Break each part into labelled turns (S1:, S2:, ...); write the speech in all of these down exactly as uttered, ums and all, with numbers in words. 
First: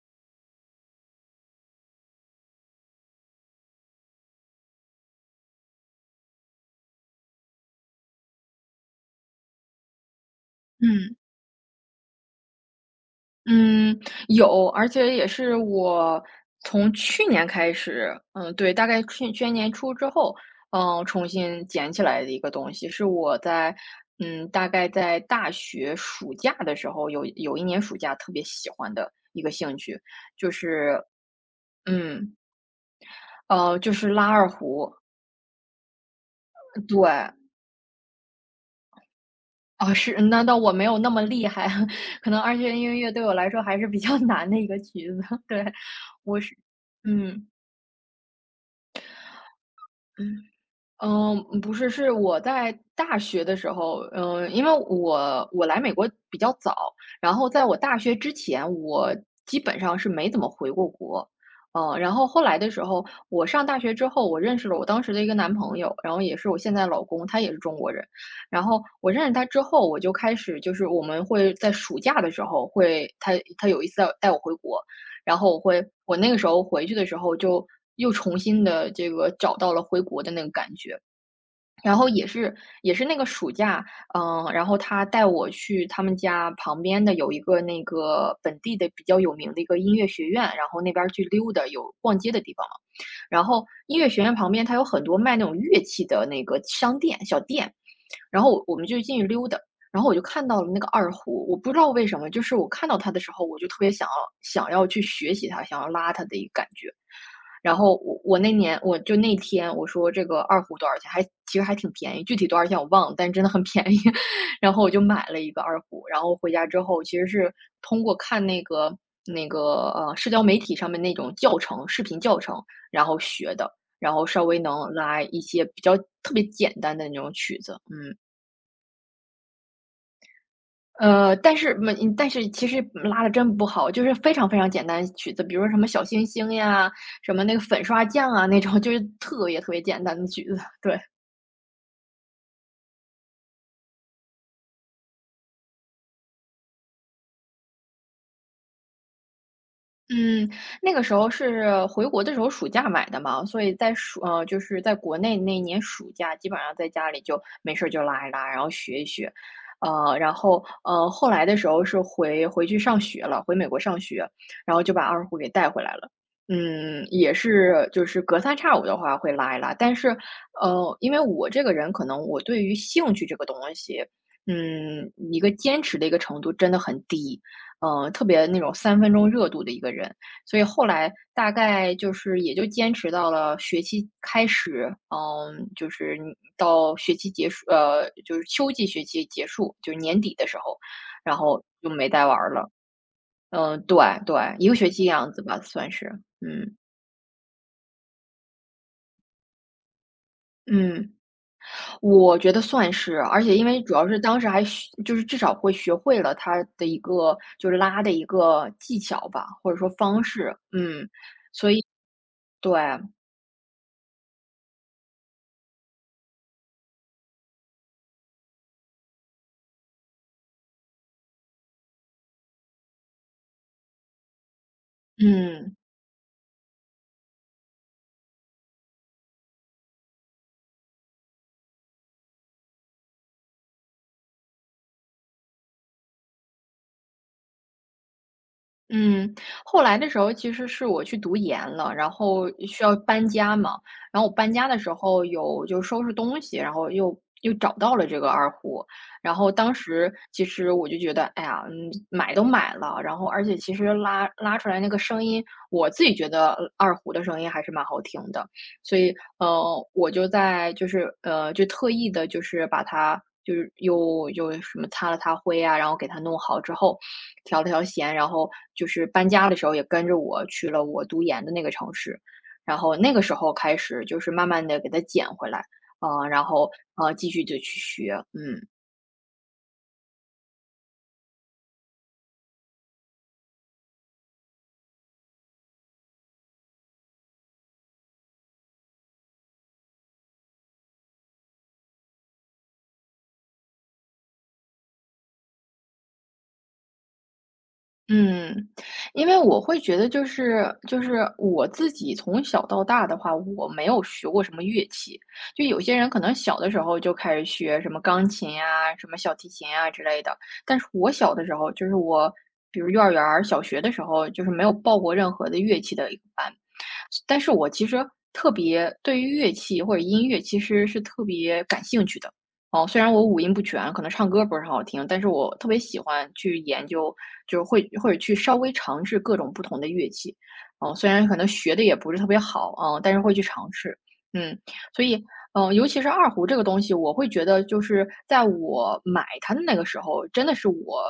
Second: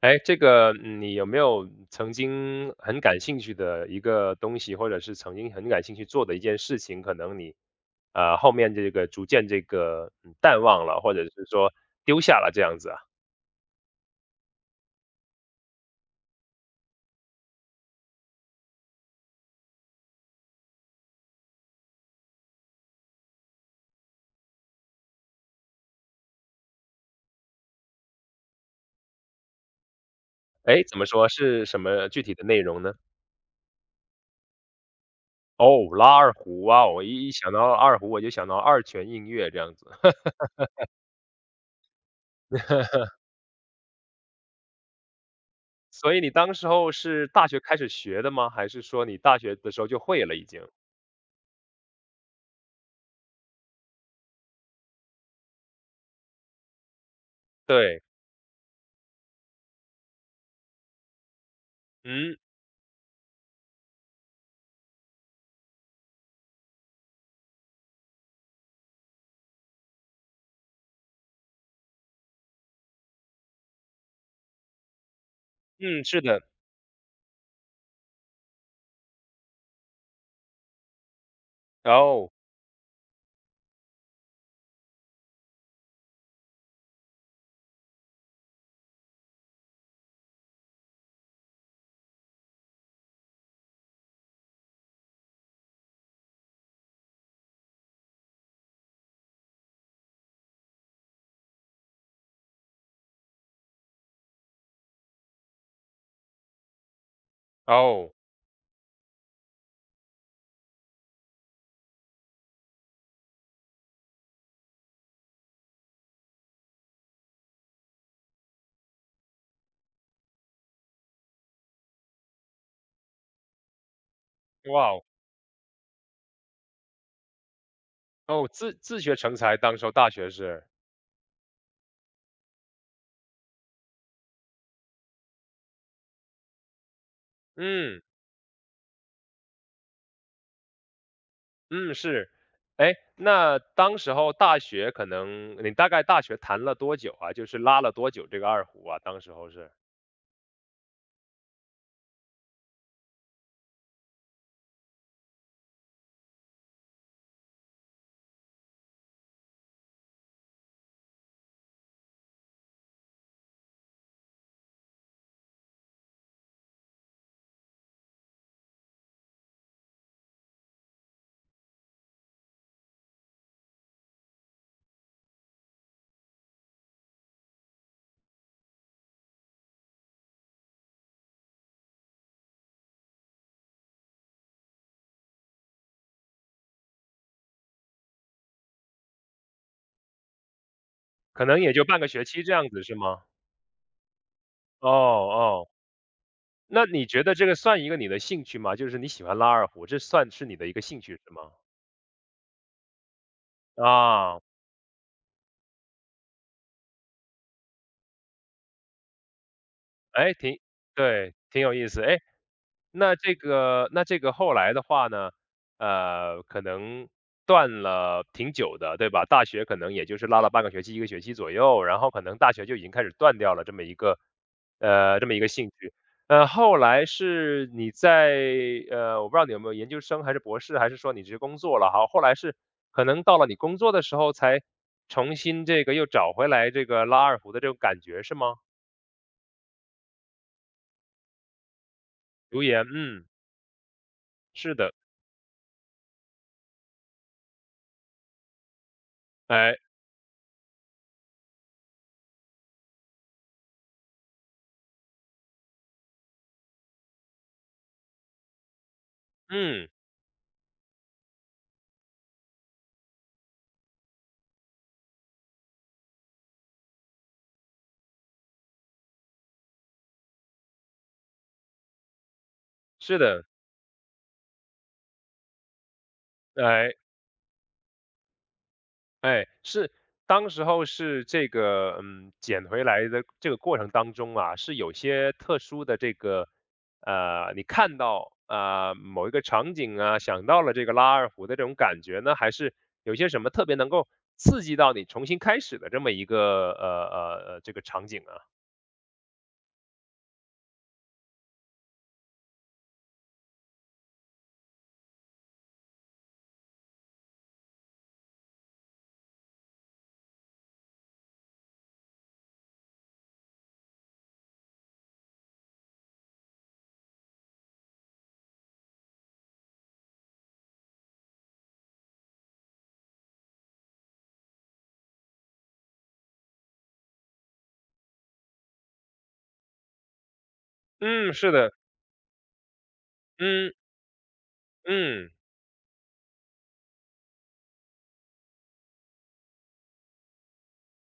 S1: 哎，这个嗯你有没有曾经很感兴趣的一个东西，或者是曾经很感兴趣做的一件事情，可能你呃后面这个逐渐这个嗯淡忘了，或
S2: 嗯
S1: 者是说丢下了这样子啊？
S2: 嗯，有，而且也是我从去年开始，嗯，对，大概去去年年初之后，嗯，重新捡起来的一个东西，是我在嗯，大概在大学暑假的时候，有有一年暑假特别喜欢的一个兴趣，就
S1: 哎，怎
S2: 是
S1: 么说是什么具体
S2: 嗯
S1: 的内容呢？
S2: 呃，就是拉二胡，
S1: 哦，拉二胡啊，我
S2: 对。
S1: 一一想到二胡，我就想到二泉映月这样子。
S2: 啊，是，那倒我没有那么厉害，可能二弦音乐对我来说还是比较 难的一个曲子，对，
S1: 所以你当时候是
S2: 嗯。
S1: 大学开始学的吗？还是说你大学的时候就会了已经？
S2: 嗯，不是，是我在大学的时候，嗯，因为我我来美国比较早，然后在我大
S1: 对，
S2: 学之前，我基本上是没怎么回过国。嗯，然后
S1: 嗯
S2: 后来的时候，我上大学之后，我认识了我当时的一个男朋友，然后也是我现在老公，他也是中国人。然后我认识他之后，我就开始就是我们会在暑假的时候会，他他有一次带带我回国，然后我会，
S1: 嗯，
S2: 我
S1: 是
S2: 那个
S1: 的，
S2: 时候回去的时候就又重新的这个找到了回国的那个感觉。然后也
S1: 哦
S2: 是也是那个暑假，嗯，然后他带我去他们家旁边的有一个那个本地的比较有名的一个音乐学院，然后那边儿去溜达，有逛街的地方嘛。然后音乐学院旁边它有很多卖那种乐器的那个商店，小店。然后我我们就进去溜达，然后我就看到了那个二胡，我不知道为什么，就是我看到它的时候，我就特别想要想要去学习它，想要拉它的一个感觉。然后
S1: 哦，
S2: 我我那年我就那天我说这个二胡多少钱，还其实还挺便宜，具体多少钱我忘了，但是真的很便宜。然后我就买了一个二胡，然后回家之后其实是通过看那个那个呃社交媒体上面那种教程视频教程，然后学的，然后稍微
S1: 哇
S2: 能
S1: 哦。
S2: 拉一些比较特别简单的那种曲子，嗯。
S1: 哦，自自学成才，当时候大学是，
S2: 呃，但是没但是其实拉的真不好，就是非常非常简单的曲子，比如说什么小星星呀，什么那个粉
S1: 嗯，
S2: 刷匠啊那种，就是特别特别简单的曲子，对。
S1: 嗯，是。哎，那当时候大学可能你大概大学谈了多久啊？就是拉了多久这个二胡啊，当时候是？
S2: 嗯，那个时候是回国的时候暑假买的嘛，所以在暑呃，就是在国内那一年暑假，基本上在家里就没事儿就拉一拉，然后学一学。呃，然后呃，后来的时候是回回去上学了，回美国上学，然后就把二胡给带回来了。嗯，也是就是隔三差五的话会拉一拉，但是呃，因为我这个人可能我对于兴趣这个东西，嗯，一个坚持的一个程度真的很低。嗯，特别那种三分钟热度的一个人，所以后来大概就是也就坚持到了学期开始，嗯，就是你到学期结束，呃，就是秋季学期结束，就是年底的时候，然
S1: 可能
S2: 后
S1: 也就
S2: 就
S1: 半个
S2: 没
S1: 学
S2: 再玩
S1: 期
S2: 儿
S1: 这样
S2: 了。
S1: 子是吗？
S2: 嗯，对对，一个
S1: 哦，
S2: 学期样子吧，
S1: 哦，
S2: 算是，嗯
S1: 那你觉得这个算一个你的兴趣吗？就是你喜欢拉二胡，这算是你的一个兴
S2: 嗯。
S1: 趣是吗？
S2: 我觉得算是，而且因为主要是当
S1: 啊，
S2: 时还学就是至少会学会了它的一个就是拉的一个技巧吧，或者说方
S1: 哎
S2: 式，
S1: 挺
S2: 嗯，
S1: 对，挺
S2: 所
S1: 有
S2: 以
S1: 意思。哎。
S2: 对，
S1: 那这个那这个后来的话呢，呃，可能断了挺久的，对吧？大学可能也就是拉了半个学期、一个学期左右，然后可能大学就已经开始断掉了这么一个，呃，这么一个兴
S2: 嗯。
S1: 趣。呃，后来是你在呃，我不知道你有没有研究生还是博士，还是说你直接工作了好，后来是可能到了你工作的时候才重新这个又找回来这个拉二胡的这种感觉是吗？
S2: 嗯，后来的时候其实是我去读研了，然后
S1: 读
S2: 需
S1: 研，
S2: 要
S1: 嗯，
S2: 搬家嘛，然后我搬家
S1: 是
S2: 的时
S1: 的，
S2: 候有就收拾东西，然后又又找到了这个二胡，然后当
S1: 哎，
S2: 时其实我就觉得，哎呀，嗯，买都买了，然后而且其实拉拉出来那个声音，我自己觉得呃二胡的声音还是蛮好听的，所以呃，
S1: 嗯，
S2: 我就在就是呃，就特意的就是把它。就是又又什么擦了擦灰啊，然后给它弄好之后，调了调弦，然后就是搬家的时候也跟着我去了我读研的那个城市，然后那
S1: 是
S2: 个时
S1: 的，
S2: 候开始就是慢慢的给它捡回来，嗯，然后，
S1: 哎。
S2: 呃，继续的去学，嗯。
S1: 哎，是当时候是这个，嗯，捡回来的这个过程当中啊，是有些特殊的这个，呃，你看到啊、呃、某一个场景啊，想到了这个拉二胡的这种感觉呢，还是有些什么特别能够刺激到你重新开始的这么一个呃呃呃这个场景啊？
S2: 嗯，因为我会觉得就是就是我自己从小到大的话，我没有学过什么乐器。就有些人可能小的时候就开始学什么钢琴呀、什么小提琴啊之类的，但是我小的时候，就是我比如幼儿园儿小学的时候，就是没有报过任何的乐器的一个班。但是我其实特别对于乐器或者音乐，其实是特别感兴趣的。哦，虽然我五音不全，可能唱歌不是很好听，但是我特别喜欢去研究，就是会或者去稍微尝试各种不同的乐器。哦，虽然
S1: 嗯，
S2: 可能
S1: 是的，
S2: 学的也不是特别好啊，但是会去尝
S1: 嗯
S2: 试。嗯，所以，
S1: 嗯，
S2: 嗯，尤其是二胡这个东西，我会觉得就是在我买它的那个时候，真的是我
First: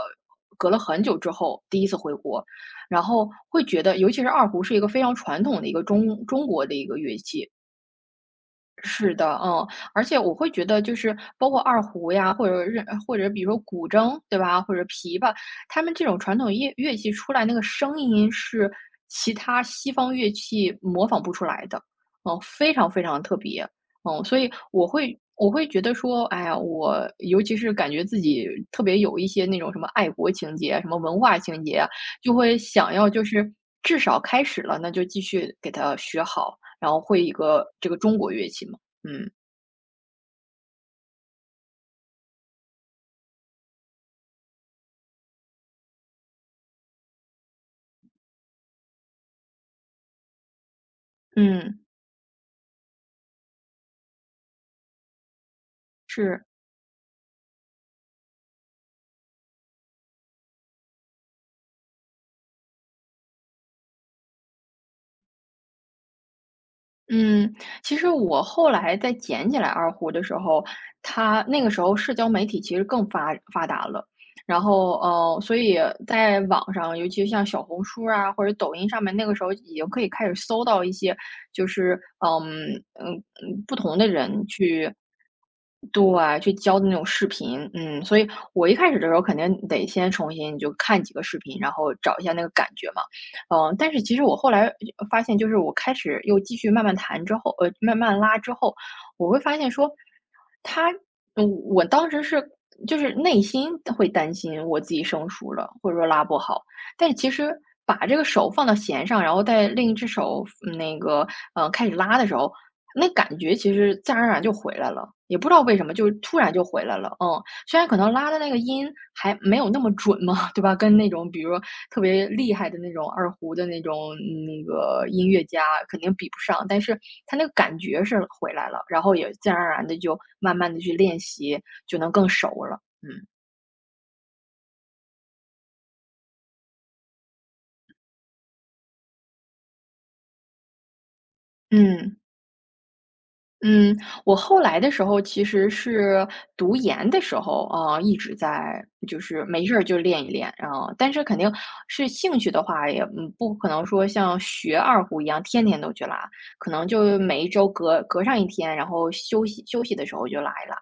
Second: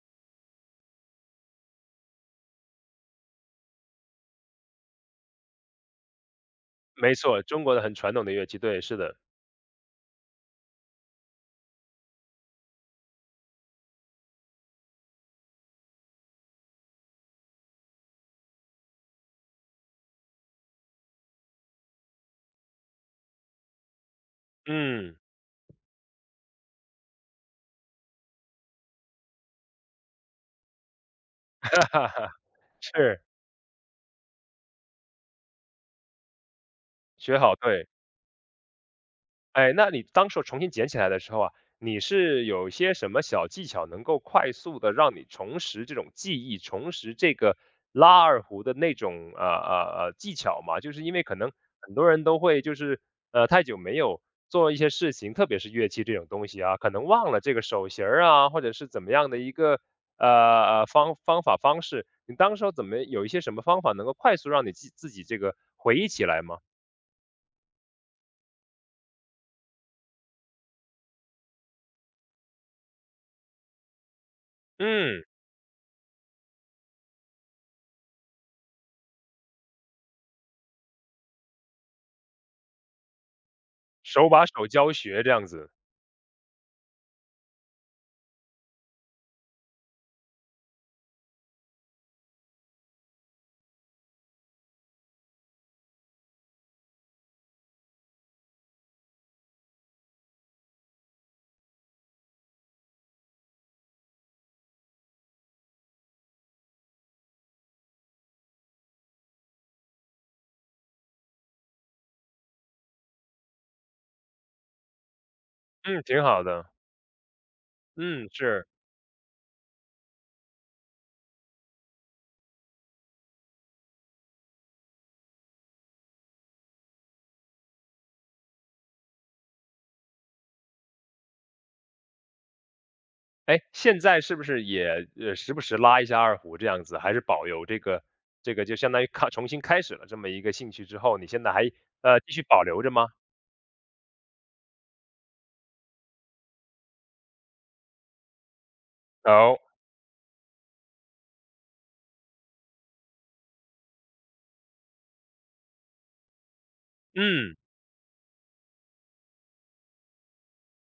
S2: 隔了很久之后第一次回国，然后会觉得，尤其是二胡是一个非常传统的一个中中国的一个
S1: 没
S2: 乐
S1: 错，
S2: 器，
S1: 中国的很传统的乐器，对，是
S2: 是
S1: 的，
S2: 的，嗯，而且我会觉得就是包括二胡呀，或者任或者比如说古筝，对吧？或者琵琶，他们这种传统乐乐器出来那个声音是其他西方乐器模仿不出来的，嗯，非常非常特别，嗯，所以我
S1: 嗯，
S2: 会我会觉得说，哎呀，我尤其是感觉自己特别有一些那种什么爱国情节、什么文化 情
S1: 哈
S2: 节，
S1: 哈
S2: 就
S1: 哈，
S2: 会想要
S1: 是
S2: 就是至少开始了，那就继续给它学好。然后会一
S1: 学好，
S2: 个
S1: 对。
S2: 这个中国乐器嘛。嗯
S1: 哎，那你当时候重新捡起来的时候啊，你是有一些什么小技巧能够快速的让你重拾这种记忆，重拾这个拉二胡的那种呃呃呃技巧吗？就是因为可能
S2: 嗯，
S1: 很多人都会就是呃太久没有做一些事情，特别是乐器这种
S2: 是，
S1: 东西啊，可能忘了这个手型儿啊，或者是怎么样的一个呃呃方方法方式。你当时候怎么有一些什么方法能够快速让你自自己这个回忆起来吗？
S2: 嗯，其实我后来再捡起来二胡的时候，它那个时候社交媒体其实更发发达了，然后
S1: 嗯，
S2: 呃，所以在网上，尤其像小红书啊或者抖音上面，那个时候已经可以开始搜到一些，就是嗯嗯嗯不同的
S1: 手把
S2: 人
S1: 手
S2: 去。
S1: 教学这样子。
S2: 对，去教的那种视频，嗯，所以我一开始的时候肯定得先重新就看几个视频，然后找一下那个感觉嘛。嗯，但是其实我后来发现，就是我开始又继续慢慢弹之后，呃，慢慢拉之后，我会发现说，他，嗯我当时是就是内心会担心我自己生疏了，或者说拉不好，但是其实把这个手放到弦上，然后在另一只手嗯那个嗯开始拉的时候，那感觉其实自然而然就回来了，也不知道为什么，
S1: 嗯，
S2: 就是
S1: 挺
S2: 突
S1: 好
S2: 然就
S1: 的。
S2: 回来了，嗯。虽然可能
S1: 嗯，
S2: 拉的那个
S1: 是。
S2: 音还没有那么准嘛，对吧？跟那种比如说特别厉害的那种二胡的那种嗯那个音乐家肯定比不上，但是他那个感觉是回来了，然后也自然而然的就慢慢的去练习，就能更熟了，嗯。
S1: 哎，现在是不是也呃时不时拉一下二胡这样子？还是保有这个这个就相当于开重新开始了这么一个兴趣之后，你现在还
S2: 嗯。
S1: 呃继续保留着吗？
S2: 嗯，我后来的时候其实是读研的时候，啊，呃一直在就是
S1: 有，
S2: 没事儿就练一练，啊，但是肯定是兴趣的话，也嗯不可能说像学二胡一样天天都去拉，可能就每一
S1: 嗯
S2: 周隔隔上一天，然后休息休息的时候就拉一拉。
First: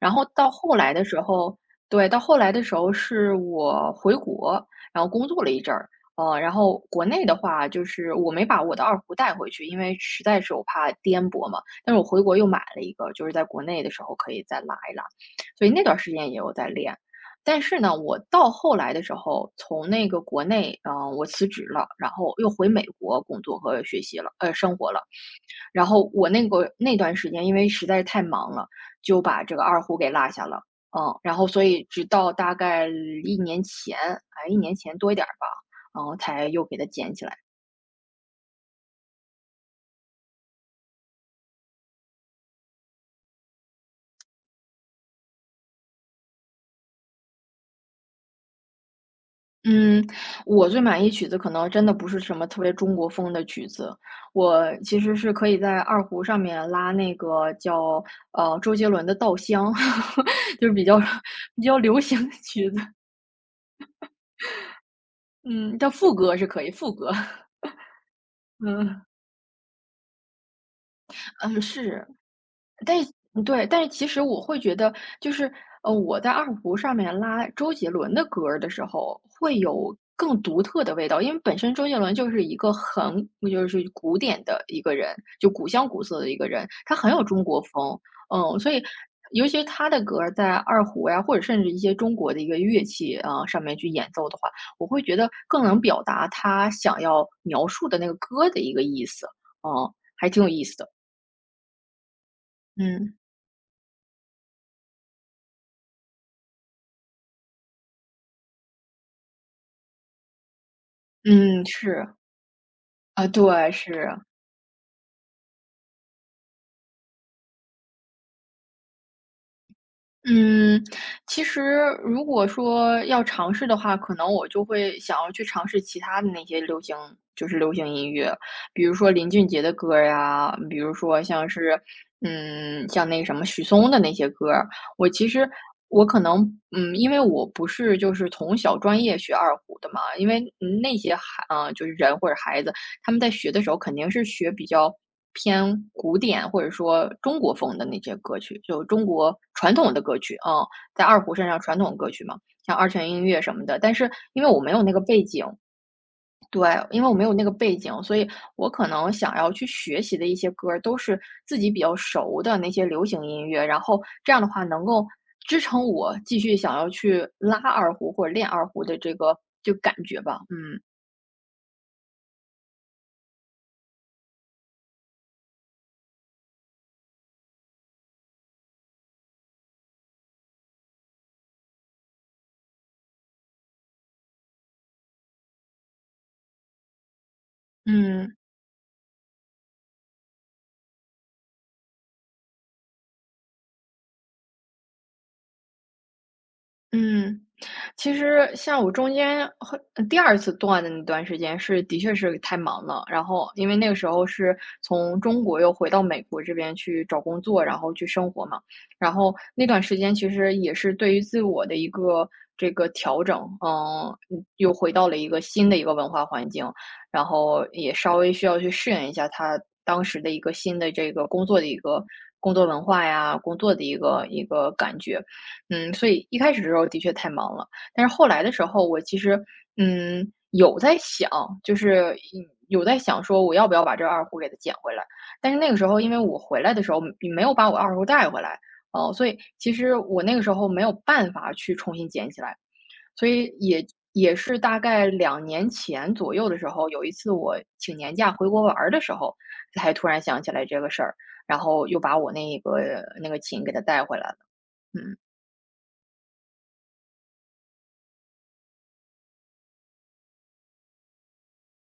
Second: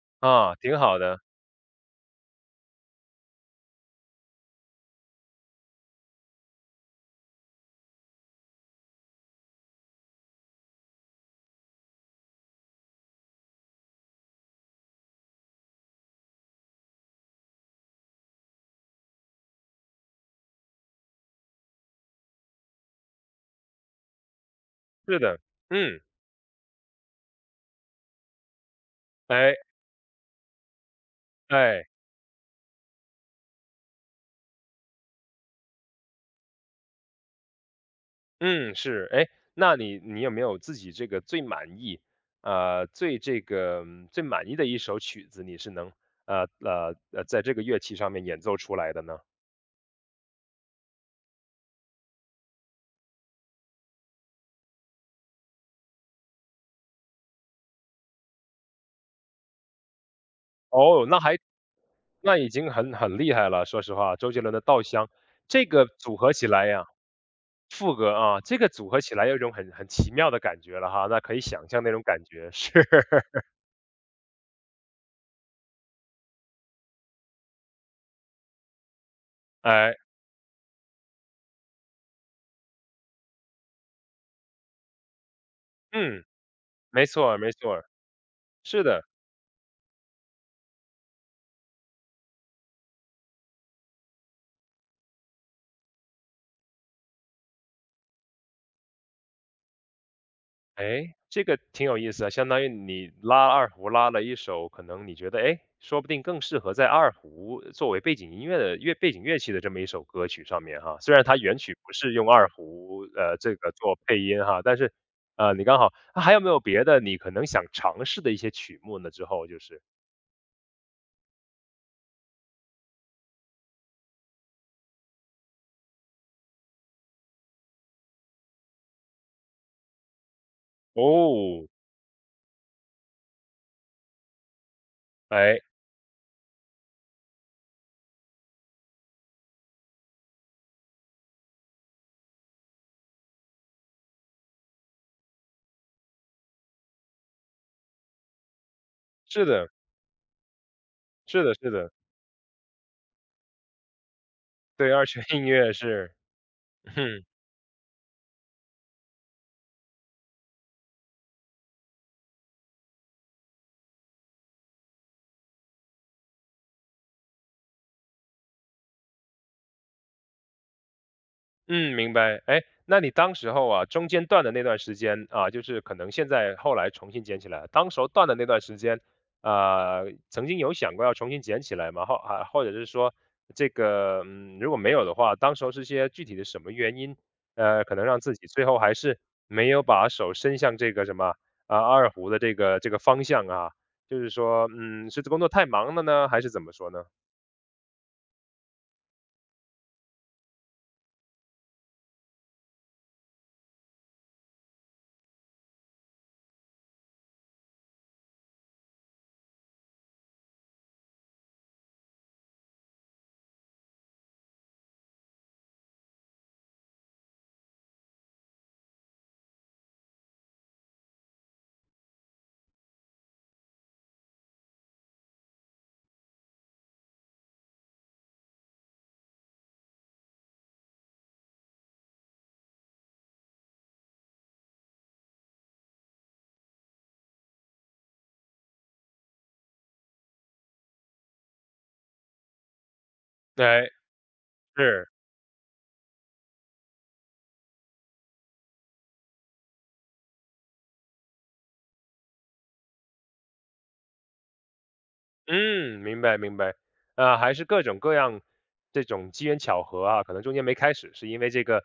S2: 然后到
S1: 啊，
S2: 后
S1: 挺
S2: 来
S1: 好
S2: 的时
S1: 的。
S2: 候对，到后来的时候是我回国，然后工作了一阵儿，呃，然后国内的话，就是我没把我的二胡带回去，因为实在是我怕颠簸嘛。但是我回国又买了一个，就是在国内的时候可以再拉一拉，所以那段时间也有在练。但是呢，我到后来的时候，从那个国内，嗯、我辞职了，然后又回美国工作和学习了，呃，生活了。
S1: 是的，
S2: 然
S1: 嗯，
S2: 后我那个那段时间因为实在是太忙了，就把
S1: 哎
S2: 这个二胡给落下了。嗯，然后所以
S1: 哎，
S2: 直到大概一年前，哎一年前多一点儿吧，然后才又给它捡起来。
S1: 嗯是，哎，那你你有没有自己这个最满意呃最这个嗯最满意的一首曲子，你是能呃呃呃在这个乐器上面演奏出来的呢？
S2: 嗯，我最满意曲子可能真的不是什么特别中国风的曲子，我其实是可以在二胡上面拉那个叫，呃，周杰伦的《稻香》，就是比较
S1: 哦，那还
S2: 比较流行的
S1: 那已
S2: 曲
S1: 经
S2: 子，
S1: 很很厉害了，说实话，周杰伦的《稻香》这
S2: 嗯，
S1: 个
S2: 叫副
S1: 组合
S2: 歌是
S1: 起
S2: 可
S1: 来
S2: 以，
S1: 呀，
S2: 副歌，
S1: 副歌啊，这个组合
S2: 嗯，
S1: 起来有一种很很奇妙的感觉了哈，那可以
S2: 嗯，
S1: 想象那种
S2: 是。
S1: 感觉，是，
S2: 但是 嗯对，但是其实我会觉得，就是呃，我在二胡上面拉周杰伦的歌儿的时候，会
S1: 哎，
S2: 有更独特的味道，因为本身周杰伦就是一个很就是古典的一个人，就古香古色
S1: 嗯，
S2: 的一个人，他
S1: 没
S2: 很有
S1: 错儿
S2: 中
S1: 没
S2: 国
S1: 错儿，
S2: 风，嗯，所以
S1: 是的。
S2: 尤其是他的歌儿在二胡呀，或者甚至一些中国的一个乐器啊，呃上面去演奏的话，我会觉得更能表达他想要描述的那个歌的一个意思，嗯，还挺有意思的，
S1: 哎，这个挺有意思啊，相当于你
S2: 嗯
S1: 拉二胡拉了一首，可能你觉得，哎，说不定更适合在二胡作为背景音乐的乐背景乐器的这么一首歌曲上面哈。虽然它原
S2: 嗯，
S1: 曲不是
S2: 是。
S1: 用二胡，
S2: 啊，
S1: 呃，这
S2: 对，
S1: 个做
S2: 是。
S1: 配音哈，但是，呃，你刚好啊还有没有别的你可能想尝试的一些曲目呢？之后就是，
S2: 嗯，其实如果说要尝试的话，可能我就会想要去尝试其他的那些流行，就是流行音乐，比如说林俊杰的歌儿呀，比如说像
S1: 哦，
S2: 是，嗯，像那个什么许嵩的那些歌儿。我其实
S1: 哎，
S2: 我可能，嗯，因为我不是就是从小专业学二胡的嘛，因为那些孩，啊，就是人或者孩子，他们在学的时候肯定是学比较偏古典或者说中国风的那些歌曲，就中国
S1: 是的，
S2: 传统的歌曲啊，嗯在二胡
S1: 是
S2: 身
S1: 的，
S2: 上
S1: 是
S2: 传
S1: 的，
S2: 统歌曲嘛，像二泉映月什么的。但是因为我没有那
S1: 对，
S2: 个
S1: 二
S2: 背
S1: 泉映
S2: 景，
S1: 月是，
S2: 对，因为我没
S1: 嗯。
S2: 有那个背景，所以我可能想要去学习的一些歌儿都是自己比较熟的那些流行音乐，然后这样的话能够支撑我继续想要去拉二胡或者练二胡的这个就感觉吧，嗯。
S1: 嗯，明白。哎，那你当时候啊，中间断的那段时间啊，就是可能现在后来重新捡起来了当时候断的那段时间，呃，曾经有想过要重新捡起来吗？或啊，或者是说这个，嗯，如果没有的话，当时候是些具体的什么原因，呃，可能让
S2: 嗯。
S1: 自己最后还是没有把手伸向这个什么啊二胡的这个这个方向啊，就是说，嗯，是工作太忙了呢，还是怎么说呢？
S2: 嗯，其实像我中间和呃第二次断的那段时间是的确是太忙了，然后因为那个时候是从中国又回到美国这边去找工作，然后去生活嘛。然后那段时间其实也是对于自我的一个这个调整，嗯，嗯又回到了一个新的一个文化环境，然后也稍微需要去适应一下他当时的一个新的这个工作的一个工作文化呀，工作的一个一个感觉。嗯，所以一开始的时候的确太忙了，但是后来的时候，我其实，嗯，有在想，就是嗯有在想说我要不要把这二胡给它捡回来。但是那个时候，因为我回来的时候并没有把我二胡带回来，哦、所以其实我那个时候没有办法去重新捡起来。所以也
S1: 对，
S2: 也是大概
S1: 是
S2: 两年前左右的时候，有一次我请年假回国玩儿的时候，才突然想起来这个事儿，然后又把我那个那个琴给它带回来了。嗯
S1: 嗯，明白明白，啊，还是各种各样这种机缘巧合啊，可能中间没开始，是因为这个，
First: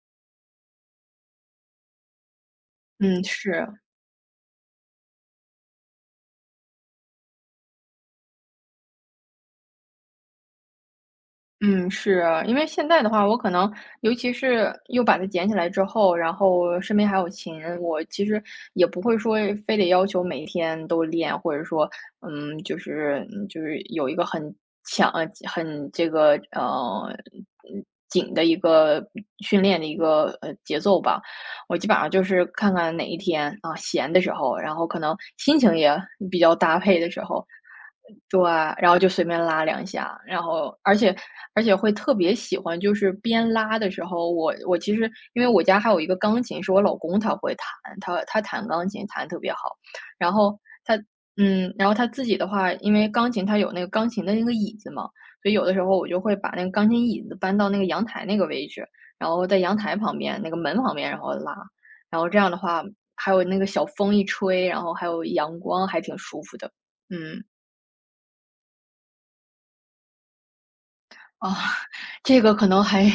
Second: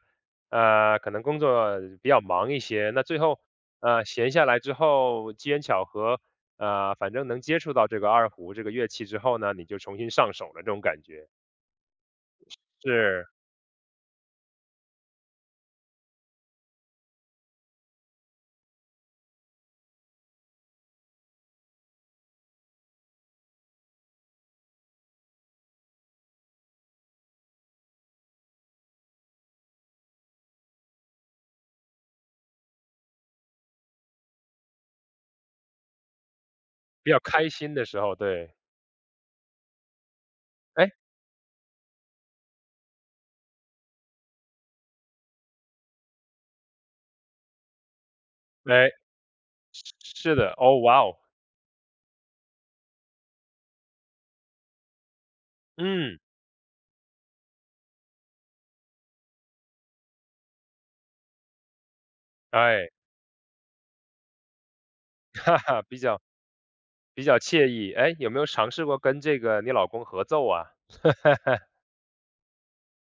S1: 呃，可能工作比较忙一些，那最
S2: 嗯，
S1: 后，
S2: 是。
S1: 呃，闲下来之后，机缘巧合，呃，反正能接触到这个二胡这个乐器之后呢，你就重新上手了，这种感觉
S2: 嗯，是啊，因为现在的
S1: 是
S2: 话，我可能尤其是又把它捡起来之后，然后身边还有琴，我其实也不会说非得要求每天都练，或者说，嗯，就是嗯就是有一个很强、呃很这个呃嗯紧的一个训练的一个呃节奏吧。我基本上就是看看哪一天啊闲的时候，然后可能心情也比较搭配的
S1: 比
S2: 时
S1: 较
S2: 候，
S1: 开心的时候，
S2: 对，
S1: 对，
S2: 然后就随便拉两下，然后
S1: 哎
S2: 而且而且会特别喜欢，就是边拉的时候，我我其实因为我家还有一个钢琴，是我老公他会弹，他他弹钢
S1: 哎，
S2: 琴弹得特别好，
S1: 是
S2: 然
S1: 是的，
S2: 后
S1: 哦
S2: 他
S1: 哇哦，
S2: 嗯，然后他自己的话，因为钢琴他有那个钢琴的那个椅子嘛，所以有的时候我就
S1: 嗯，
S2: 会把那个钢琴椅子搬到那个阳台那个位置，然后在阳台旁边那个门旁边，然后拉，然后这样的话，
S1: 哎，
S2: 还有那个小风一吹，然后还有
S1: 哈
S2: 阳
S1: 哈，
S2: 光，
S1: 比
S2: 还挺
S1: 较
S2: 舒服的，
S1: 比较
S2: 嗯。
S1: 惬意，哎，有没有尝试过跟这个你老公合奏啊？
S2: 啊，这个可能还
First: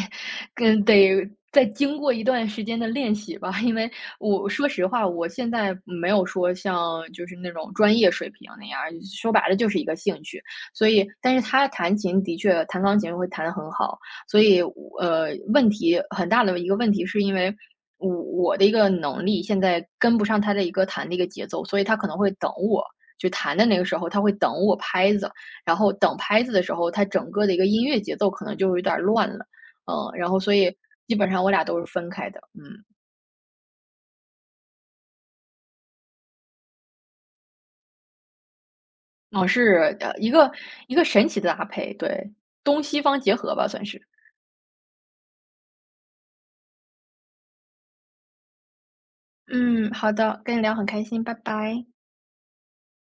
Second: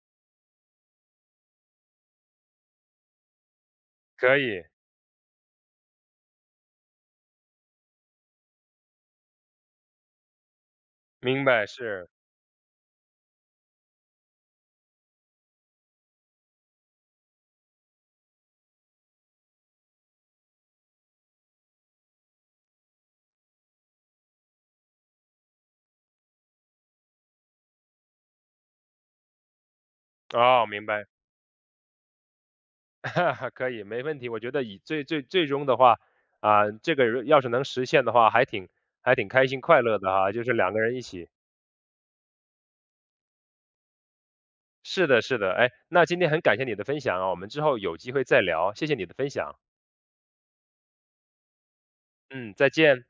S2: 跟得再经过一段时间的练习吧，因为
S1: 可
S2: 我
S1: 以。
S2: 说实话，我现在没有说像就是那种专业水平那样儿说白了就是一个兴趣。所以，但是
S1: 明白，
S2: 他弹
S1: 是。
S2: 琴的确弹钢琴会弹得很好，所以我呃，问题很大的一个问题是因为我我的一个能力现在跟不上他的一个弹的一个节奏，所以他可能会等我，就弹的那个时候他会等我拍子。然后等拍子的时候，它整个的一个音乐节奏可能就有一点儿乱了，嗯，然后所
S1: 哦，
S2: 以
S1: 明白。
S2: 基本上我俩都是分开的，嗯，
S1: 可以，没问题。我觉得以最最最终的话，啊，这个如要是能实现的话，还挺还挺
S2: 哦，
S1: 开心快
S2: 是，
S1: 乐的
S2: 呃，一
S1: 哈，就
S2: 个
S1: 是两个
S2: 一
S1: 人一
S2: 个神
S1: 起。
S2: 奇的搭配，对，东西方结合吧，算是。
S1: 是的，是的。哎，那今天很感谢你的分享啊，我们之后有机会再聊，谢谢你的分享。
S2: 嗯，好的，跟你聊很开心，拜拜。
S1: 嗯，再见。